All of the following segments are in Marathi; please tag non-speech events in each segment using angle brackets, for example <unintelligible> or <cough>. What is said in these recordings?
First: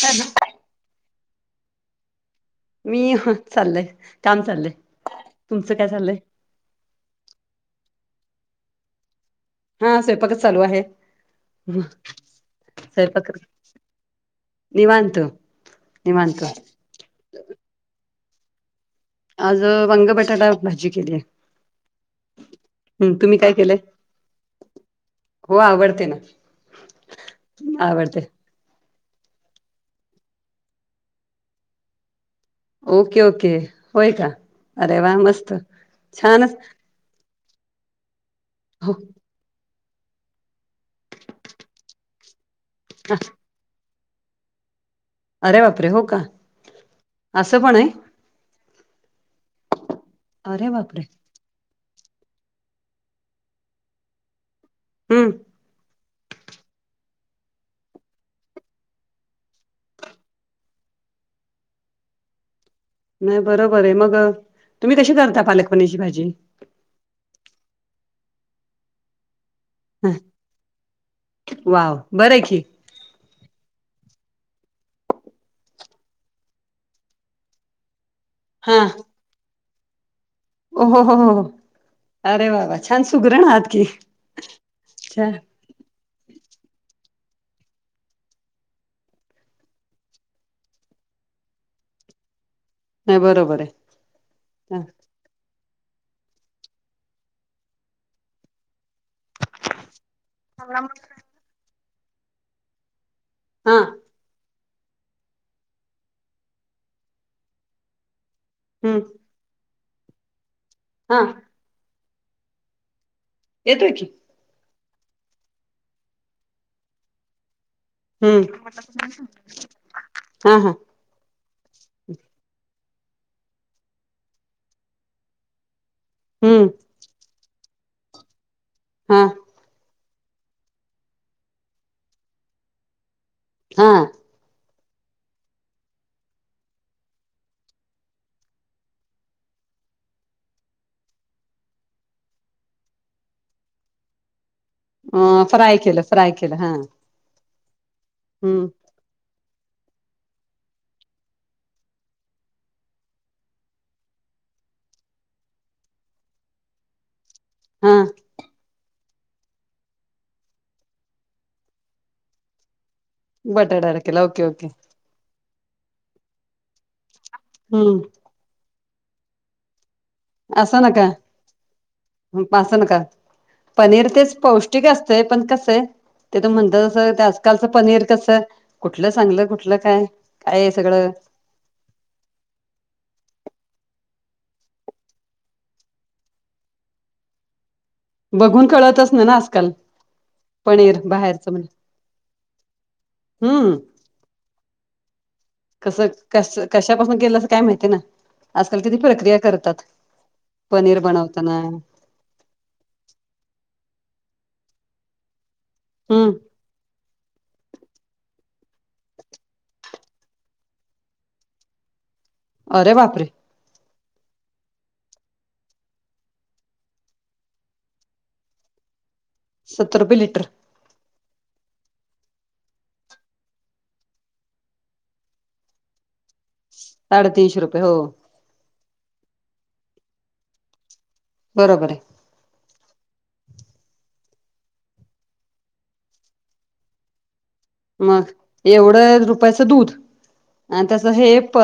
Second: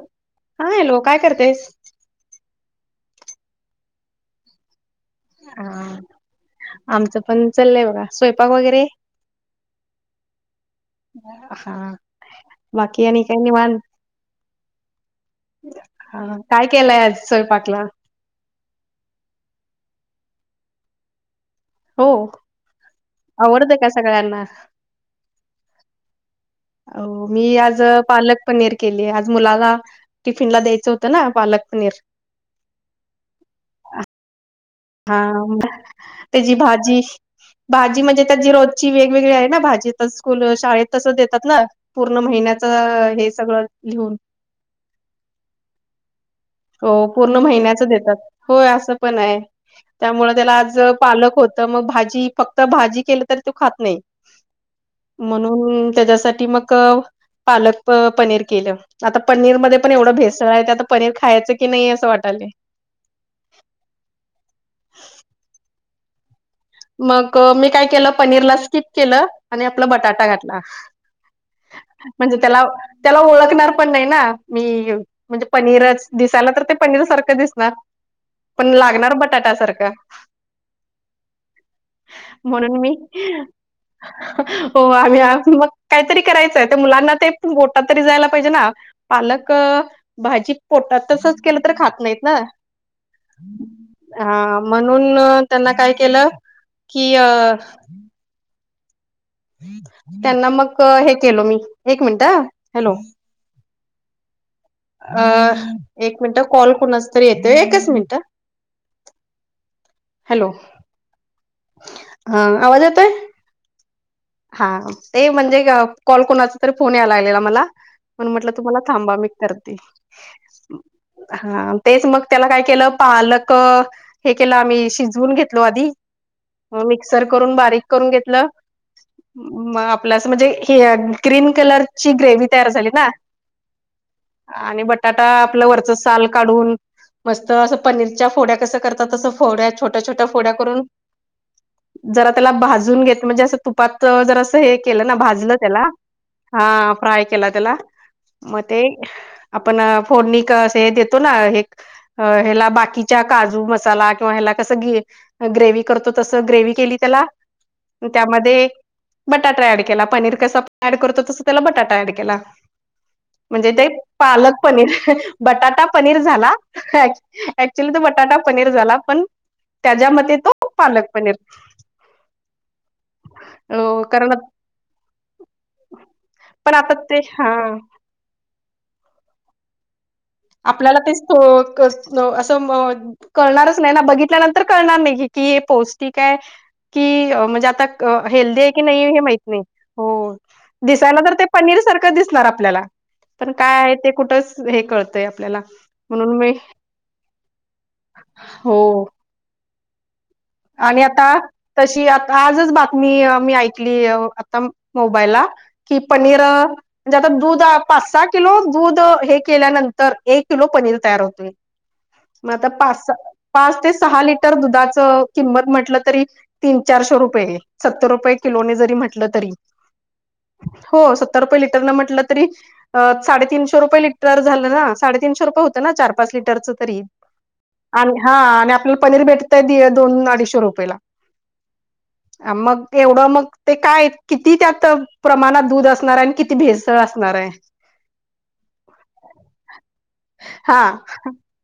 काय झालं. हा हलो, काय करतेस. मी ''हं'' चाललय काम चाललंय तुमचं काय हा, चाललंय आमचं पण चाललंय बघा स्वयंपाक वगैरे. हा, स्वयंपाकच चालू आहे हा, बाकी आणि काय निवान. निवांत निवांत. कायं केलंय आंज स्वयंपाक लां आंज वंग बटाटा भाजी केली आहे हो हम्मं तुम्हीं कायं आवडतं केलंय का सगळ्यांना? हो आवडते नां हो मी आंज पालक पनीर केली आंज मुलांला टिफिन लां द्यायचं होतं नां पालक पनीर ओके ओके होयं कां हां त्यांची भाजी भाजी म्हणजे त्यांची रोजची हो वेगवेगळी आहे नां भाजी तं स्कूंल शाळेत तसं देतांत नां पूर्ण महिन्यांचं हे सगळं लिहूंन अरे वापरे हो कां हो पूर्ण महिन्यांचं देतांत होयं असं पणं आहे त्यामुळं त्यांला अरे आंज बापरे पालक होतं तं अं मंग भाजी फक्तं भाजी केली तरी तो खातं नाहीं हम्म म्हणूनं. तरं- हम्मं त्यांच्यासाठी मगं कवं. - पालक अं पनीरं केलं आतां पनीरमंध्यें पणं एवढं भेसळं आहे, आनता पनीरं. - खायचं कीईअं, नाहीं असं वाटलेअं. - नाहीं अं बरोबरं आहे, मगं तुम्हीं कशी करतां पालकपणीची भाजीं. - मगं मी कायं! केलं पनीरलां स्किंप केलं. - आणि आपलां बटाटा अ घातलां वाव बरं म्हणजे आहे की त्यालां. - त्यांलाअं ओळखणारं पणं नाहीं नां मी, म्हणजे पनीरचं दिसायलां तर्ं ते पनीरं सारखं दिसणारं. - पणां अंक्ष लागणारं अं बटाट्या सारखंअं. - होऊ होऊ होऊ. - म्हणूंन मी की हो आम्हीं छान मगं. - कांहीतंरी करायचंय ते मुलांना ते गोटांंत तरी जायंला पाहिजे नां पालकं. - भाजी पोटातं तसंच केलं तर्ं खातं नाहींत नां. - नाही बरोबर आहे हां म्हणूंन त्यांना कायं केलं. - किं अं. - त्यांना मगं हे केलं मी एक मिनटं हॅलोव. - हांआं. - अंअ एक मिनिटं कॉल कोणाचं तरी येतोयं एकचं मिनिटं. - हम्मं. - हॅलों. - हांअं. - हांअं आवाजं येतयं. - येतोंयं कीं. - हां ते म्हणजे कॉल कोणांचा तरी फोनं यायलां लागलेलां मलां. - म्हणं म्हंटलं हम्म तुम्हांला थांबा मी करते. हा हा - हांअ तेचं मंग त्यालां कांय. केलं पालकं. - हें केलं आंम्ही शिजवूनं घेतलो आंधी. - हम्मं. - हं मिक्संर करूंन, बारीक. -करूंणं घेतं हां आणि म आपलं अस म्हणजे, हं ग्रीन कलरची ग्रेव्ही तयार झाली नां. - हांआं - आणि अं बटाटा आपल्या वरचं सालं काढूनं. - मस्तं असं पनीरच्याअ फोड्या कसं करतातं, तसं फोड्या छोट्यां- छोट्यां फोड्या करूनं. - जरा त्यांलाअ भाजून घेतअ म्हणजे असं तुपातं जर असं हें. - केलं नां भाजलं फ्राय त्यांला केलं फ्राय केलं हा हां फ्राय केलां त्याला मगं हम्म तें. - <unintelligible> आपण फोननिकअ असं हे देतो नां हें. - अं ह्यांला बाकीच्या काजू, मसाला, किंवा ह्याला कसं गेअ. - ग्रेव्ही करतो, तस ग्रेव्ही केली, त्यालां हा त्यामध्येंय. - बटाटा ऍड केला. पनीर कसा ऍड करतो, तसं त्याला बटाटा ऍड केलां. - म्हणजे बटाटा तेंअ केला ओके पालकं ओके पनीरं ह्ह्ं बटाटा पनीर झाला. - <inaudible> ऍक्च्युली तो हम्म बटाटां पनीरं झाला. पण त्याच्यामध्यें. - असां नकां बासनकांअ. - अ पनीरअ कारण तेचं पौष्टिंक असतंय पण कसं आहे. - ते तर्ं पण आता ते महणतातसं आजं हा कालचं पनीर कसं कुठलं चांगलं कुठलं कायं?. - आपल्यालाअ तेस्स्ंत म्ंअ असं. - कळणारचं नाही नां बघितल्यानंतर कणारं नाही कींअ हे पौष्टिक आहे, कींअ म्हणजे आतां. - हं हेल्दी बघून आहे की, नाही कळतच हें ना माहित नाही आजकाल हों. - पनीर दिसायला तरं ते बाहेरचं म्हणजे पनीरं सारखं दिसणारं आपल्याला पण हम्म काय? आहे ते कुठं. - हेअ कळतंय आपल्याला. - कसं कसं कशापासून केलं असं काय माहितीय न हो आजकाल किती प्रक्रिया करतात. पनीर आणि आता बनवताना तशी आ- आजच बातमी मी ऐकली आता मोबाईलला कि हम्म पनीरं. म्हणजे आता दूध पाच सा किलो दूध अ हे केल्यानंतर ए किलो पनीर तयार होतोय. म आता अरे पाच सा बापरे. पाच ते सहा लिटर दुधाचं- किंमत म्हटलं तरी तीन चारशे रुपये ए सत्तर रुपये किलोने जरी म्हटलं तरी. सत्तर रुपये लिटर. हो सत्तर रुपये लिटरं न म्हटलं तरी-. आ साडे तीनशे रुपये लिटर झालं ना साडे तीनशे रुपये होतं ना चार पाच लिटरचं. तरी साडेतीनशे रुपये हो आन् हा आणि आपल्याला पनीर भेटतंय दोन अडीचशे रुपयेला. बरोबरे. आ मग तेवढं मग ते काय किती त्यात प्रमाणात दूध असणाराय आणि किती भेस- त असणाराय. मग एवढं रुपयाच दूध हा आणि त्याचं हे प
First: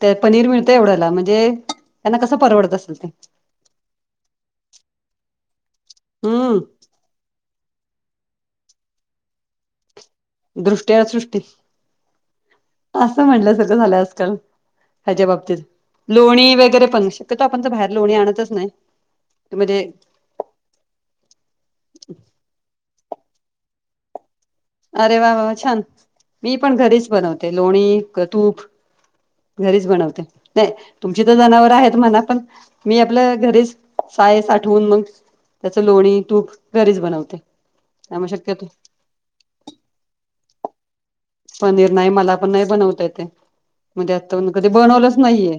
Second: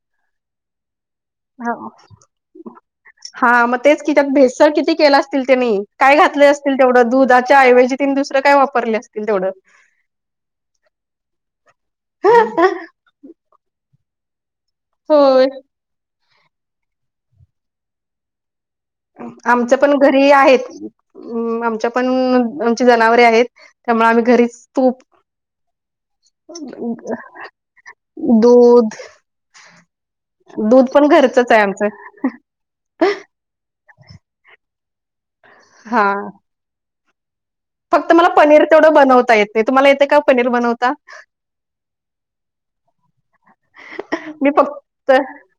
त्यात्- पनीर मिळतं एवढ्याला म्हणजे त्यांना कसं परवडत असंल ते. हा म तेच कि त्यात भेसळ किती केला असतील त्यांनी काय घातले हम्म असतील. तेवढं दुधाच्या ऐवजी तिन् दुसरं काय वापरले असतील तेवढं. दृष्ट्या सृष्टी असं म्हटल्यासारखं झालं आजकाल. ह्याच्या होय बाबतीत लोणी वगैरे पण शक्यतो आपण त बाहेर लोणी आणतच नाही. आमच्या म्हणजे पण घ- हे आहेत अं आमच्या पण आमची जनावरे आहेत त्यामुळे आम्ही घरीच- तूप अरे वा वा वा छान मी पण घरीच बनवते लोणी क तुप. दूध घरीच बनवते नाय दूध पण तुमची त घरचंच आहे जनावर आमचं आहेत म्हणा पण- मी आपल्या घरीच साय साठवून मग त्याच हा लोणी तूप घरीच बनवते. फक्त मला त्यामुळे पनीर शक्यतो तेवढं बनवता येत नाही तुम्हाला येते का पनीर बनवता. पनीर नाही मला पण नाही बनवता येते म् त्यातुन कधी बनवलंच नाहीये.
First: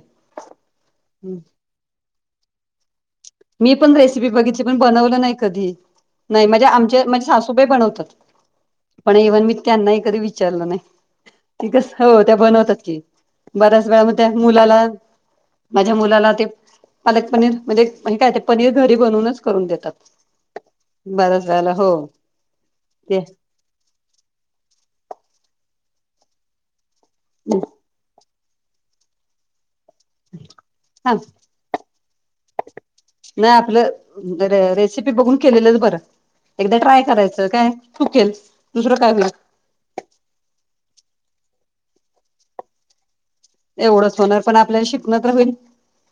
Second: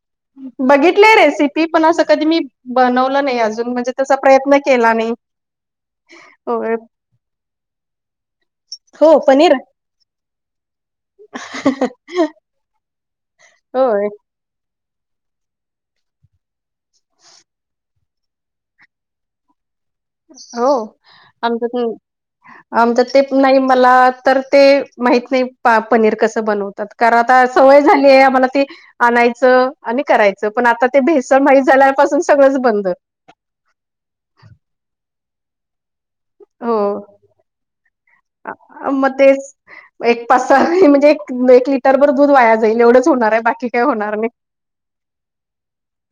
बघितलेय रेसिपी पण असं कधी मी बनवलं नई अजून मी म्हणजे पण तसा रेसिपी प्रयत्न बघितली पण केला नई. बनवलं नाही कधी नाई म्हजे आमचे माई सासु- हुबे बनवतात. पण हो इव्हन मी पनीर त्यांनाई कधी विचारलं नाई, ते कस. हो, त्या बनवतात की, बऱ्याच वेळा होय म त्या मुलाला माझ्या मुलाला ते, पालक पनीर म्हजे म काय ते पनीर घरी बनवूनच करून देतात. हो, बऱ्याच वेळेला आमच्यातन्, हो आमच्या ते नाही मला तर ते, माहित नाही पा, पनीर कसं बनवतात. कारण आता सवय झालीया आम्हाला ती आणायचं आणि करायचं, पण आता ते हा भेसळ माहीत झाल्यापासून सगळंच बंद. नाही आपलं, र, रेसिपी बघून केलेलंच बरं, एकदा ट्राय हो करायचं काय चुकेल दुसरं मग काय व्हईल. तेच एक पासा म्हणजे एक, एक लिटर भर दूध वाया जाईल एवढंच होणार हाय बाकी की काय होणार एवढंच नाही. पण आपल्याला शिकण तर होईल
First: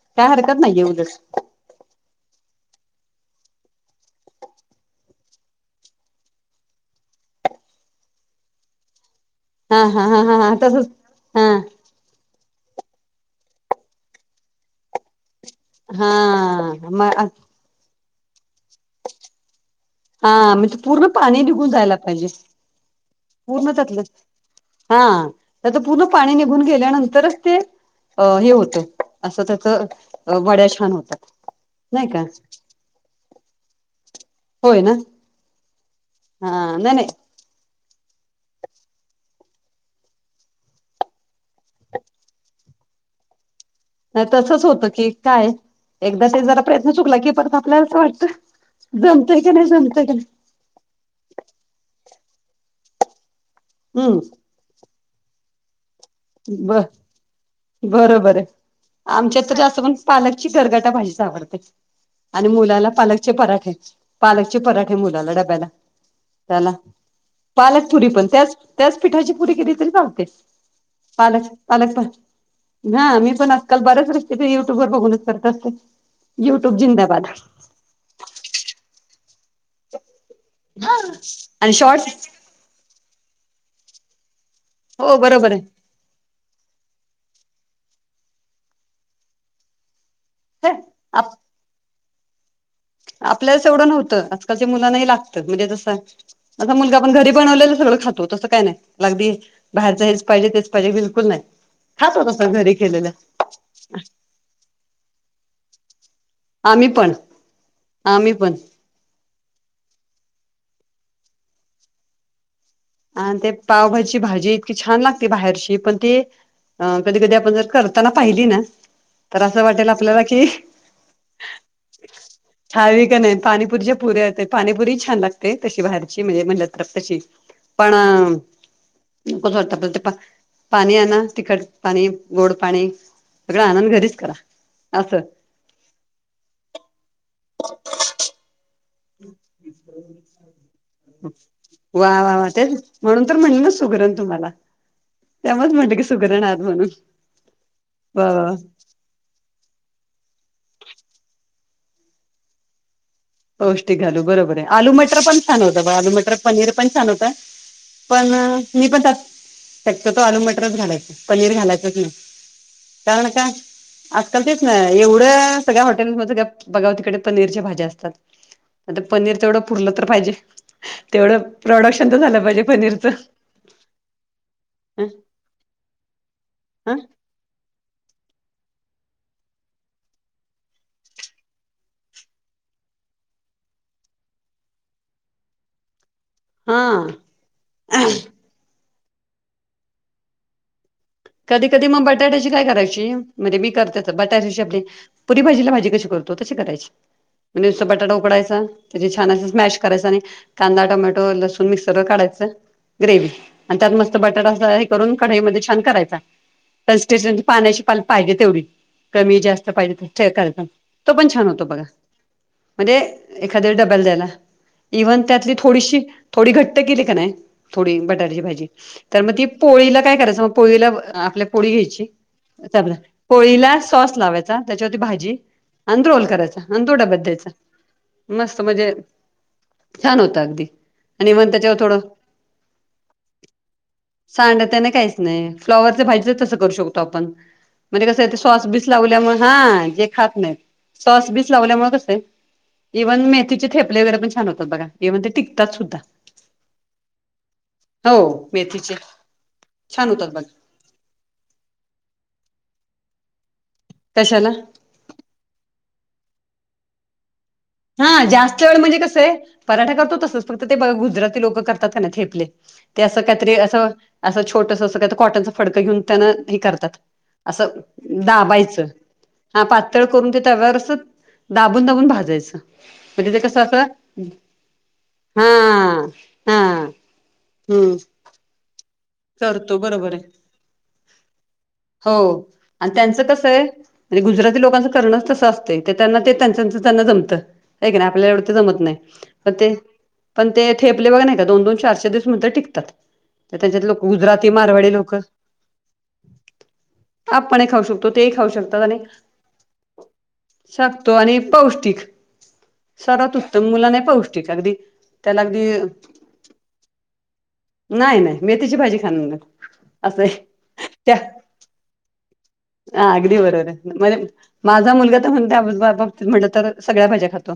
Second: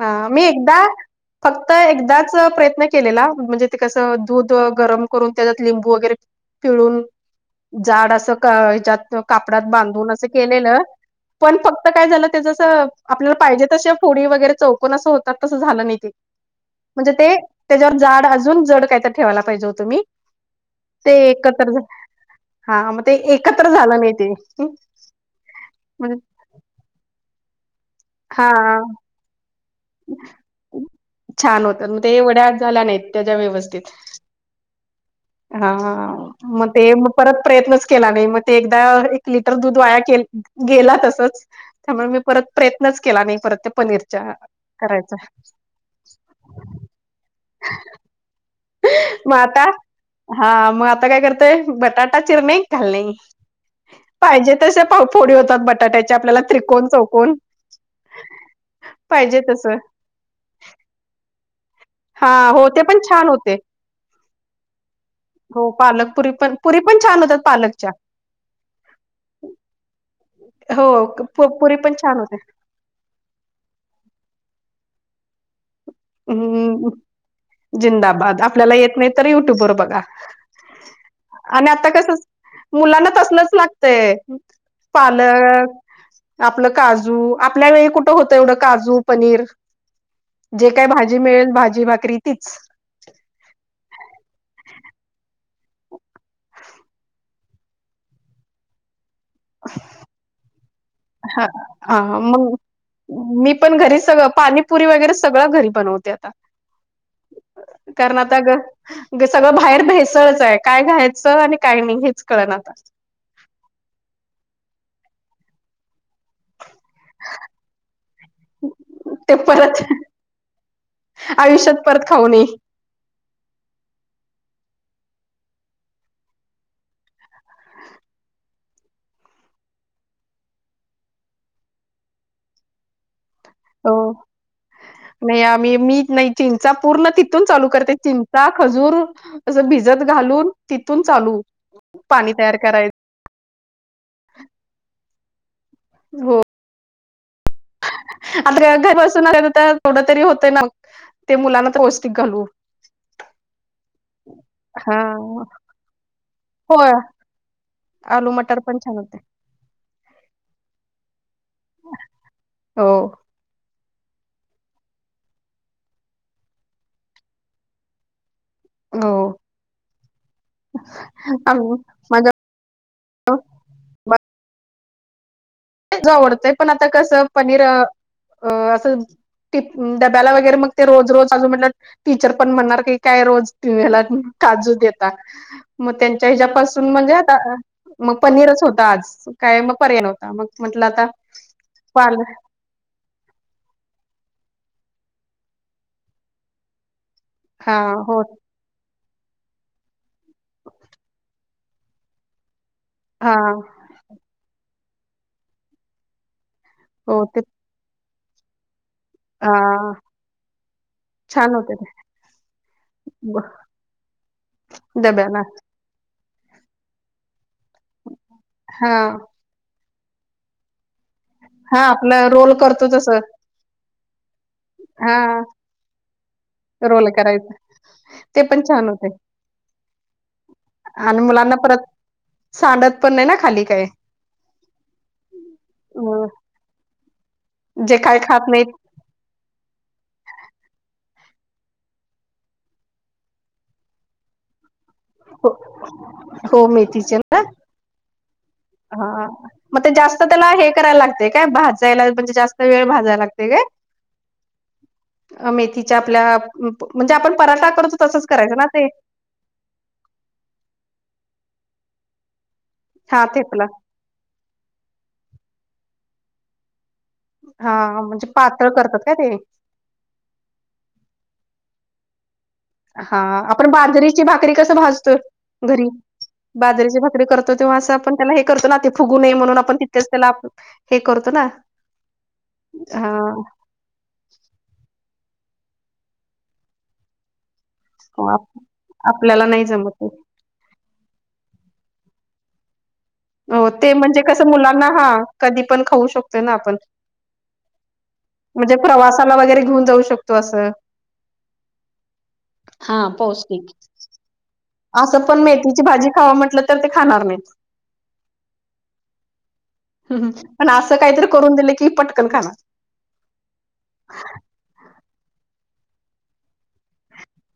हा काय मी हरकत एकदा नाहीये उलट फक्त त, एकदाच प्रयत्न केलेला, म्हणजे ते कसं दूध गरम करून त्याच्यात लिंबू वगैरे पिळून, जाड असं का हयच्यातन कापडात हा हा बांधून हा असं हा हा केलेलं. तसच हा पण फक्त काय झालं ते जसं, आपल्याला पाहिजे तश्या फोडी वगैरे चौकन अस होत तात. तसं झालं नई ते, हा म म्हणजे ते त्येज्यावर जाड अजून जड कायतर ठेवायला पाहिजे होत मी. हा, म ते पूर्ण पाणी नि घुण जायला पायजे. हा मग ते एकत्र पूर्ण झालं त्यातलं नाही ते हा, त्याचं पुर्ण म्हणजे पाणी निघू घुन गेल्यानंतरच ते, अ हे हा होतं असं त्याचं अ, वड्या छान होतात. छान होतात मग नाही ते का. एवढ्या झाल्या नाईत, त्याच्या व्यवस्थित. होय ना. हा म हा ते, नाही नाही म परत प्रयत्नच केला नाही म ते एकदा, एक लिटर दूध वाया केल गेला तसच. त्यामुळं मी परत प्रयत्नच केला नाही परत ते पनीरच्या नाही तसंच होतं की करायचा काय, एकदा ते जरा प्रयत्न चुकला की परत आपल्याला अस वाटत मग जमतय की आता नाही, जमतय की नाही. हा मग, आता काय करताय, बटाटा चिरने घालणे. हम्म पाहिजेत तशा फोडी होतात बटाट्याच्या. जे आपल्याला ब त्रिकोण, चौकोन बरोबर आहे पाहिजे आमच्यात तर तसं. जास्त पण पालकची गरगटा भाजीच आवडते. हा आणि हो ते मुलाला पण छान पालकचे होते पराठे, पालकचे पराठे मुलाला डब्याला. हो पालक पुरी पण त्याला, पुरी पण छान होतात पालकच्या पालकपुरी पण त्याच-त्याच पिठाची पुरी केली तरी चालते. हो क-प पुरी पण छान होते. ह, मी पण आजकाल बऱ्याच रेसिपी युट्यूब वर बघूनच करत असते. युट्यूब हम्म, जिंदाबाद जिंदाबाद. आपल्याला येत नाही तर युट्यूब बरोब बघा, आणि आता कसं मुलांना तसलच लागतय. हो बरोबर पालक आपलं काजू, आपल्या वेळी कुठं होतं एवढं काजू, पनीर. जे आहे काय भाजी मिळेन, भाजी- भाकरी तीच. आपल्या वेळेस एवढं नव्हतं, आजकालच्या मुलांना हे लागतं. म्हणजे जसं माझा मुलगा पण घरी बनवलेल सगळं खातो, तसं काय नाही लागदी. बाहेर हेच पाहिजे तेच पाहिजे बिलकुल नाही, हा हा खातो तो सगळं मग घरी केलेल. मी पण घरी सगळं, पाणीपुरी वगैरे सगळं घरी बनवत्यात. आम्ही पण कारण आम्ही आता पण ग ग सगळं बाहेर भेसळचं हाय, काय घ्यायचं आणि काय नाही, हेच कळना आता. आन ते पावभाजीची भाजी इतकी छान लागते बाहेरची पण ती अ कधी कधी आपण जर करताना पाहिली ना ते तर असं परत वाटेल आपल्याला की आयुष्यात परत खाऊ नये. <unintelligible> क नयी पाणीपुरीच्या पुऱ्या ते पाणीपुरीही छान लागते तशी बाहेरची म्हणजे म्हणलं तर तशी. पण अ नकोच वाटत आपल्याल ते पा, पाणी आना तिखट पाणी, गोड पाणी. सगळा आनंद हो, घरीच करा. असं नाही आम्ही मी नाही चिंचा पूर्ण तिथून चालू करतें चिं चा, खजूर अस भिजत घालून तिथून चालू, वा पाणी वा वा तयार तेच कराय म्हणून तर म्हणलं ना सुगरण तुम्हाला, त्यामुळेच म्हटलं कि सुगरण आहात म्हणून. वा वा वा आत्र घरी बसून आल्यानंतर तोंडात तरी हे होतय ना मग ते मुलांना तर पौष्टिक घालू. पौष्टिक घालू बरोबर आहे आलू हा मटर पण छान होतं, बा आलू मटर पनीर पण होय छान होत. आलू पण अ मटर मी छान पण होते त्यात शक्यतो आलू मटरच घालायचं, पनीर घालायचंच नाही हो कारण का आजकाल तेच ना एवढं सगळ्या हॉटेल्समध्ये सगळ्या बघाव तिकडे पनीरच्या भाज्या असतात. आता हो पनीर तेवढं पुरलं तर पाहिजे, तेवढं आम्ही प्रोडक्शन तर माझ्या झालं पाहिजे पनीरचं. ज आवडतंय पण आता ह कसं पनीर अ अ अस टिफ डब्याला वगैरे मग ते रोज रोज अजून म्हटलं टिचर पण म्हणणार की काय रोज तुम्ही ह्याला काजू देता. मग त्यांच्या हा ह्याच्यापासून म्हणजे आता मग पनीरच होता आज काय मग पर्याय नव्हता मग म्हटलं आता कधी-कधी मग पाल बटाट्याची काय करायची म्हणजे मी करते आता बटाट्याची आपली पुरी भाजीला भाजी कशी करतो तशी करायची. हा नुसता बटाटा हो उकडायचा त्याची छान असच मॅश करायचं आणि कांदा, टोमॅटो, लसूण मिक्सर वर काढायचं. ग्रेव्ही, हा आणि त्यात मस्त बटाटा फ्राय करून कढईमध्ये छान करायचा. त्या हो ते स्टेशनची पाण्याची पाल पाहिजे तेवढी कमी हा जास्त पाहिजेत तर चेक करायचा, तो पण छान होतो होते बघा. ते म्हणजे एखाद्या डब्याला द्यायला इव्हन डब्याला त्यातली थोडीशी थोडी घट्ट केली क नाय, थोडी बटाट्याची भाजी हा तर मग ती पोळीला काय करायचं मग पोळीला आपल्या पोडी हा घ्यायची आपलं रोल करतो तस <unintelligible> पोळीला सॉस लावाय चा त्याच्यावरती हा भाजी आन तो रोल करायचा आन तो रोल डब्यात द्यायचा. करायचं ते पण मस्त छान म्हणजे होतय. छान होतं अगदी आणि मग मुलांना त्याच्यावर परत थोडं सांडत पण नाही ना खाली काय. सांडत नाय काहीच नाही फ्लॉवरच्या भाजी तसं करू शकतो आपण जे म्हणजे काय कसय ते खात सॉस नाहीत बीस लावल्यामुळे हा जे खात नाहीत, सॉस-बीस लावल्यामुळे कसय इव्हन मेथीचे थेपले वगैरे पण छान होतात बघा, इव्हन ते टिकतात सुद्धा. हो मेथीचे ना हो मीच हा म ते जास्त त्याला हे करायला लागतय काय, भाजायला म्हणजे जास्त वेळ भाजायला लागतय काय? कशाला? अ मेथीच्या आपल्या प म्हणजे आपण पराठा करतो हा तसंच करायचं जास्त ना वेळ ते म्हणजे कसय पराठा करतो तसच फक्त ते ब गुजराती लोक करतात क नाय थेपले ते असं हा काहीतरी थेपला असं असं छोटस असं काय तर कॉटनच फडकं घेऊन त्यान हे करतात. असं हा म्हणजे पातळ दाबायचं, करतात का ते हा पाच पातळ करून ते तव्यावर असं दाबून दाबून भाजायचं. हा म्हणजे ते कसं आपण असं बाजरीची भाकरी कसं भाजतो घरी हा हा बाजरीची भाकरी करतो तेव्हा असं हम्म आपण त्याला हे करतो ना ते फुगू नये म्हणून आपण करतो तिथेच बरोबर आहे त्याला हे करतो ना. हो, आणि हा त्यांचं कसं आहे आणि गुजराती लोकांचं करणंच तसं असतंय तर त्यांना ते त्यांच त्यांच जमतं. ऐ कनी आपल्याला एवढं ते जमत नाही आपल्याला पण नाही ते जमत पण ते थेपले बघा नाही का दोन-दोन चार-चार दिवस मात्र टिकतात. तर हो त्यांच्यात ते लोक म्हणजे गुजराती कसं मुलांना मारवाडी हा लोक कधी पण खाऊ शकतोय ना आपण. आपणही खाऊ शकतो तेही खाऊ म्हणजे शकतात आणि प्रवासाला वगैरे घेऊन जाऊ शकतो असं शकतो आणि पौष्टिक. हा सर्वात पौष्टिक उत्तम मुलांनाही पौष्टिक अगदी. असं पण त्याला अगदी मेथीची भाजी खावां म्हटलं तर ते खाणार नाहीत. नाही नाही मेथीची भाजी खाणार नाहीत. ह पण असं काहीतरी करून दिलं की पटकन खाणार. आ अगदी बरोबर आहे, म्हणजे माझा मुलगा तर म्हणता त्या बाबतीत म्हटलं तर सगळ्या भाज्या खातो.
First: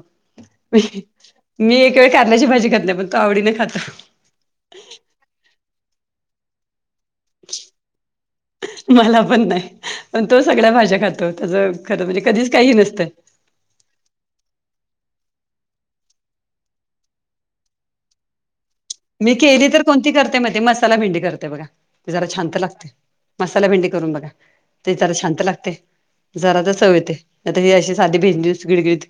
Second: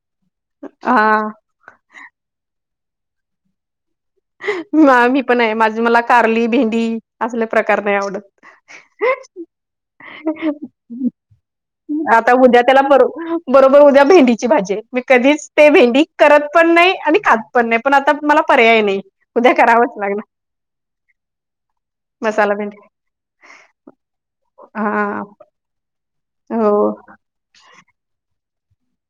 हा मी एक वेळ कारल्याची भाजी खात नाही पण तो आवडीने खातो. मी पण नाही, माझ मला कारली, भेंडी असले प्रकार नाही आवडत. मला पण नाही पण तो सगळ्या भाज्या खातो त्याचं खरं म्हणजे आता कधीच उद्या काही त्याला बरो नसतं बरोबर उद्या भेंडीची भाजी आहे, मी कधीच ते भेंडी करत पण नाही आणि खात पण नाही पण आता मला पर्याय नाही. मी उद्या केली तर करावंच कोणती लागणार करते माहीतयं मसाला भिंडी करते बघा ती जरा छांन मसाला तर भेंडी लागते. मसाला भेंडी करून बघा ती हा जरा छांन तर लागते. जरा तर हो चव येते नाहीतर हे अशी साधी भेंडी गिळगिळीत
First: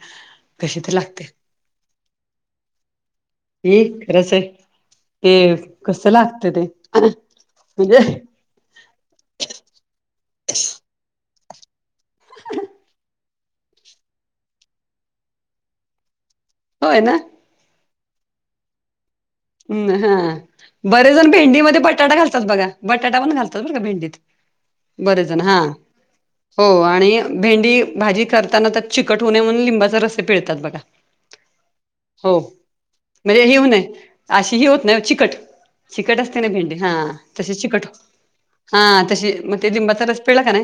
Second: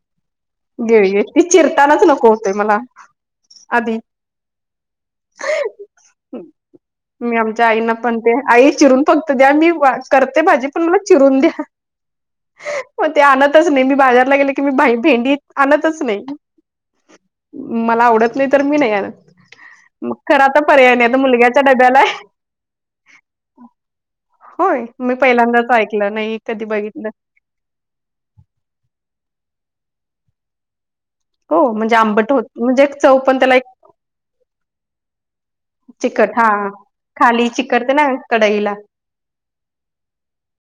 कशीतर गिळगी लागते, ती चिरतानाच नको होतय मला हे आधी खरंच आहे. ते कसं लागतं ते, मी आमच्या आईना पण म्हणजे ते आई चिरून फक्त द्या, मी करते भाजी पण मला चिरून द्या. मग ते आणतच नाही मी बाजारला गेले की मी भा भेंडी आणतंच नाही. होय ना. मला आवडत नाही तर मी नाही आणत. हम मग हा खरं आता पर्याय नाही आता बरेचजण मुलग्याच्या भेंडीमध्ये डब्याला बटाटा घालतात बघा बटाटा पण घालतात बरं का भेंडीत. होय, मी बरेच जण हा पहिल्यांदाच ऐकलं नाही कधी हो, बघितलं आणि भेंडी भाजी करताना त्यात चिकट होऊ नये म्हणून लिंबाचा रसही पिळतात बघा. हो म्हणजे आंबट हो होत म्हणजे एक चव पण म्हणजे त्याला हे होऊ एक नये अशी ही होत नाही ओ चिकट, चिकट असते ना भेंडी हा खाली तसे चिकट चिकटते ना कढईला हा तशी मग ते लिंबाचा रस पिळला का नाही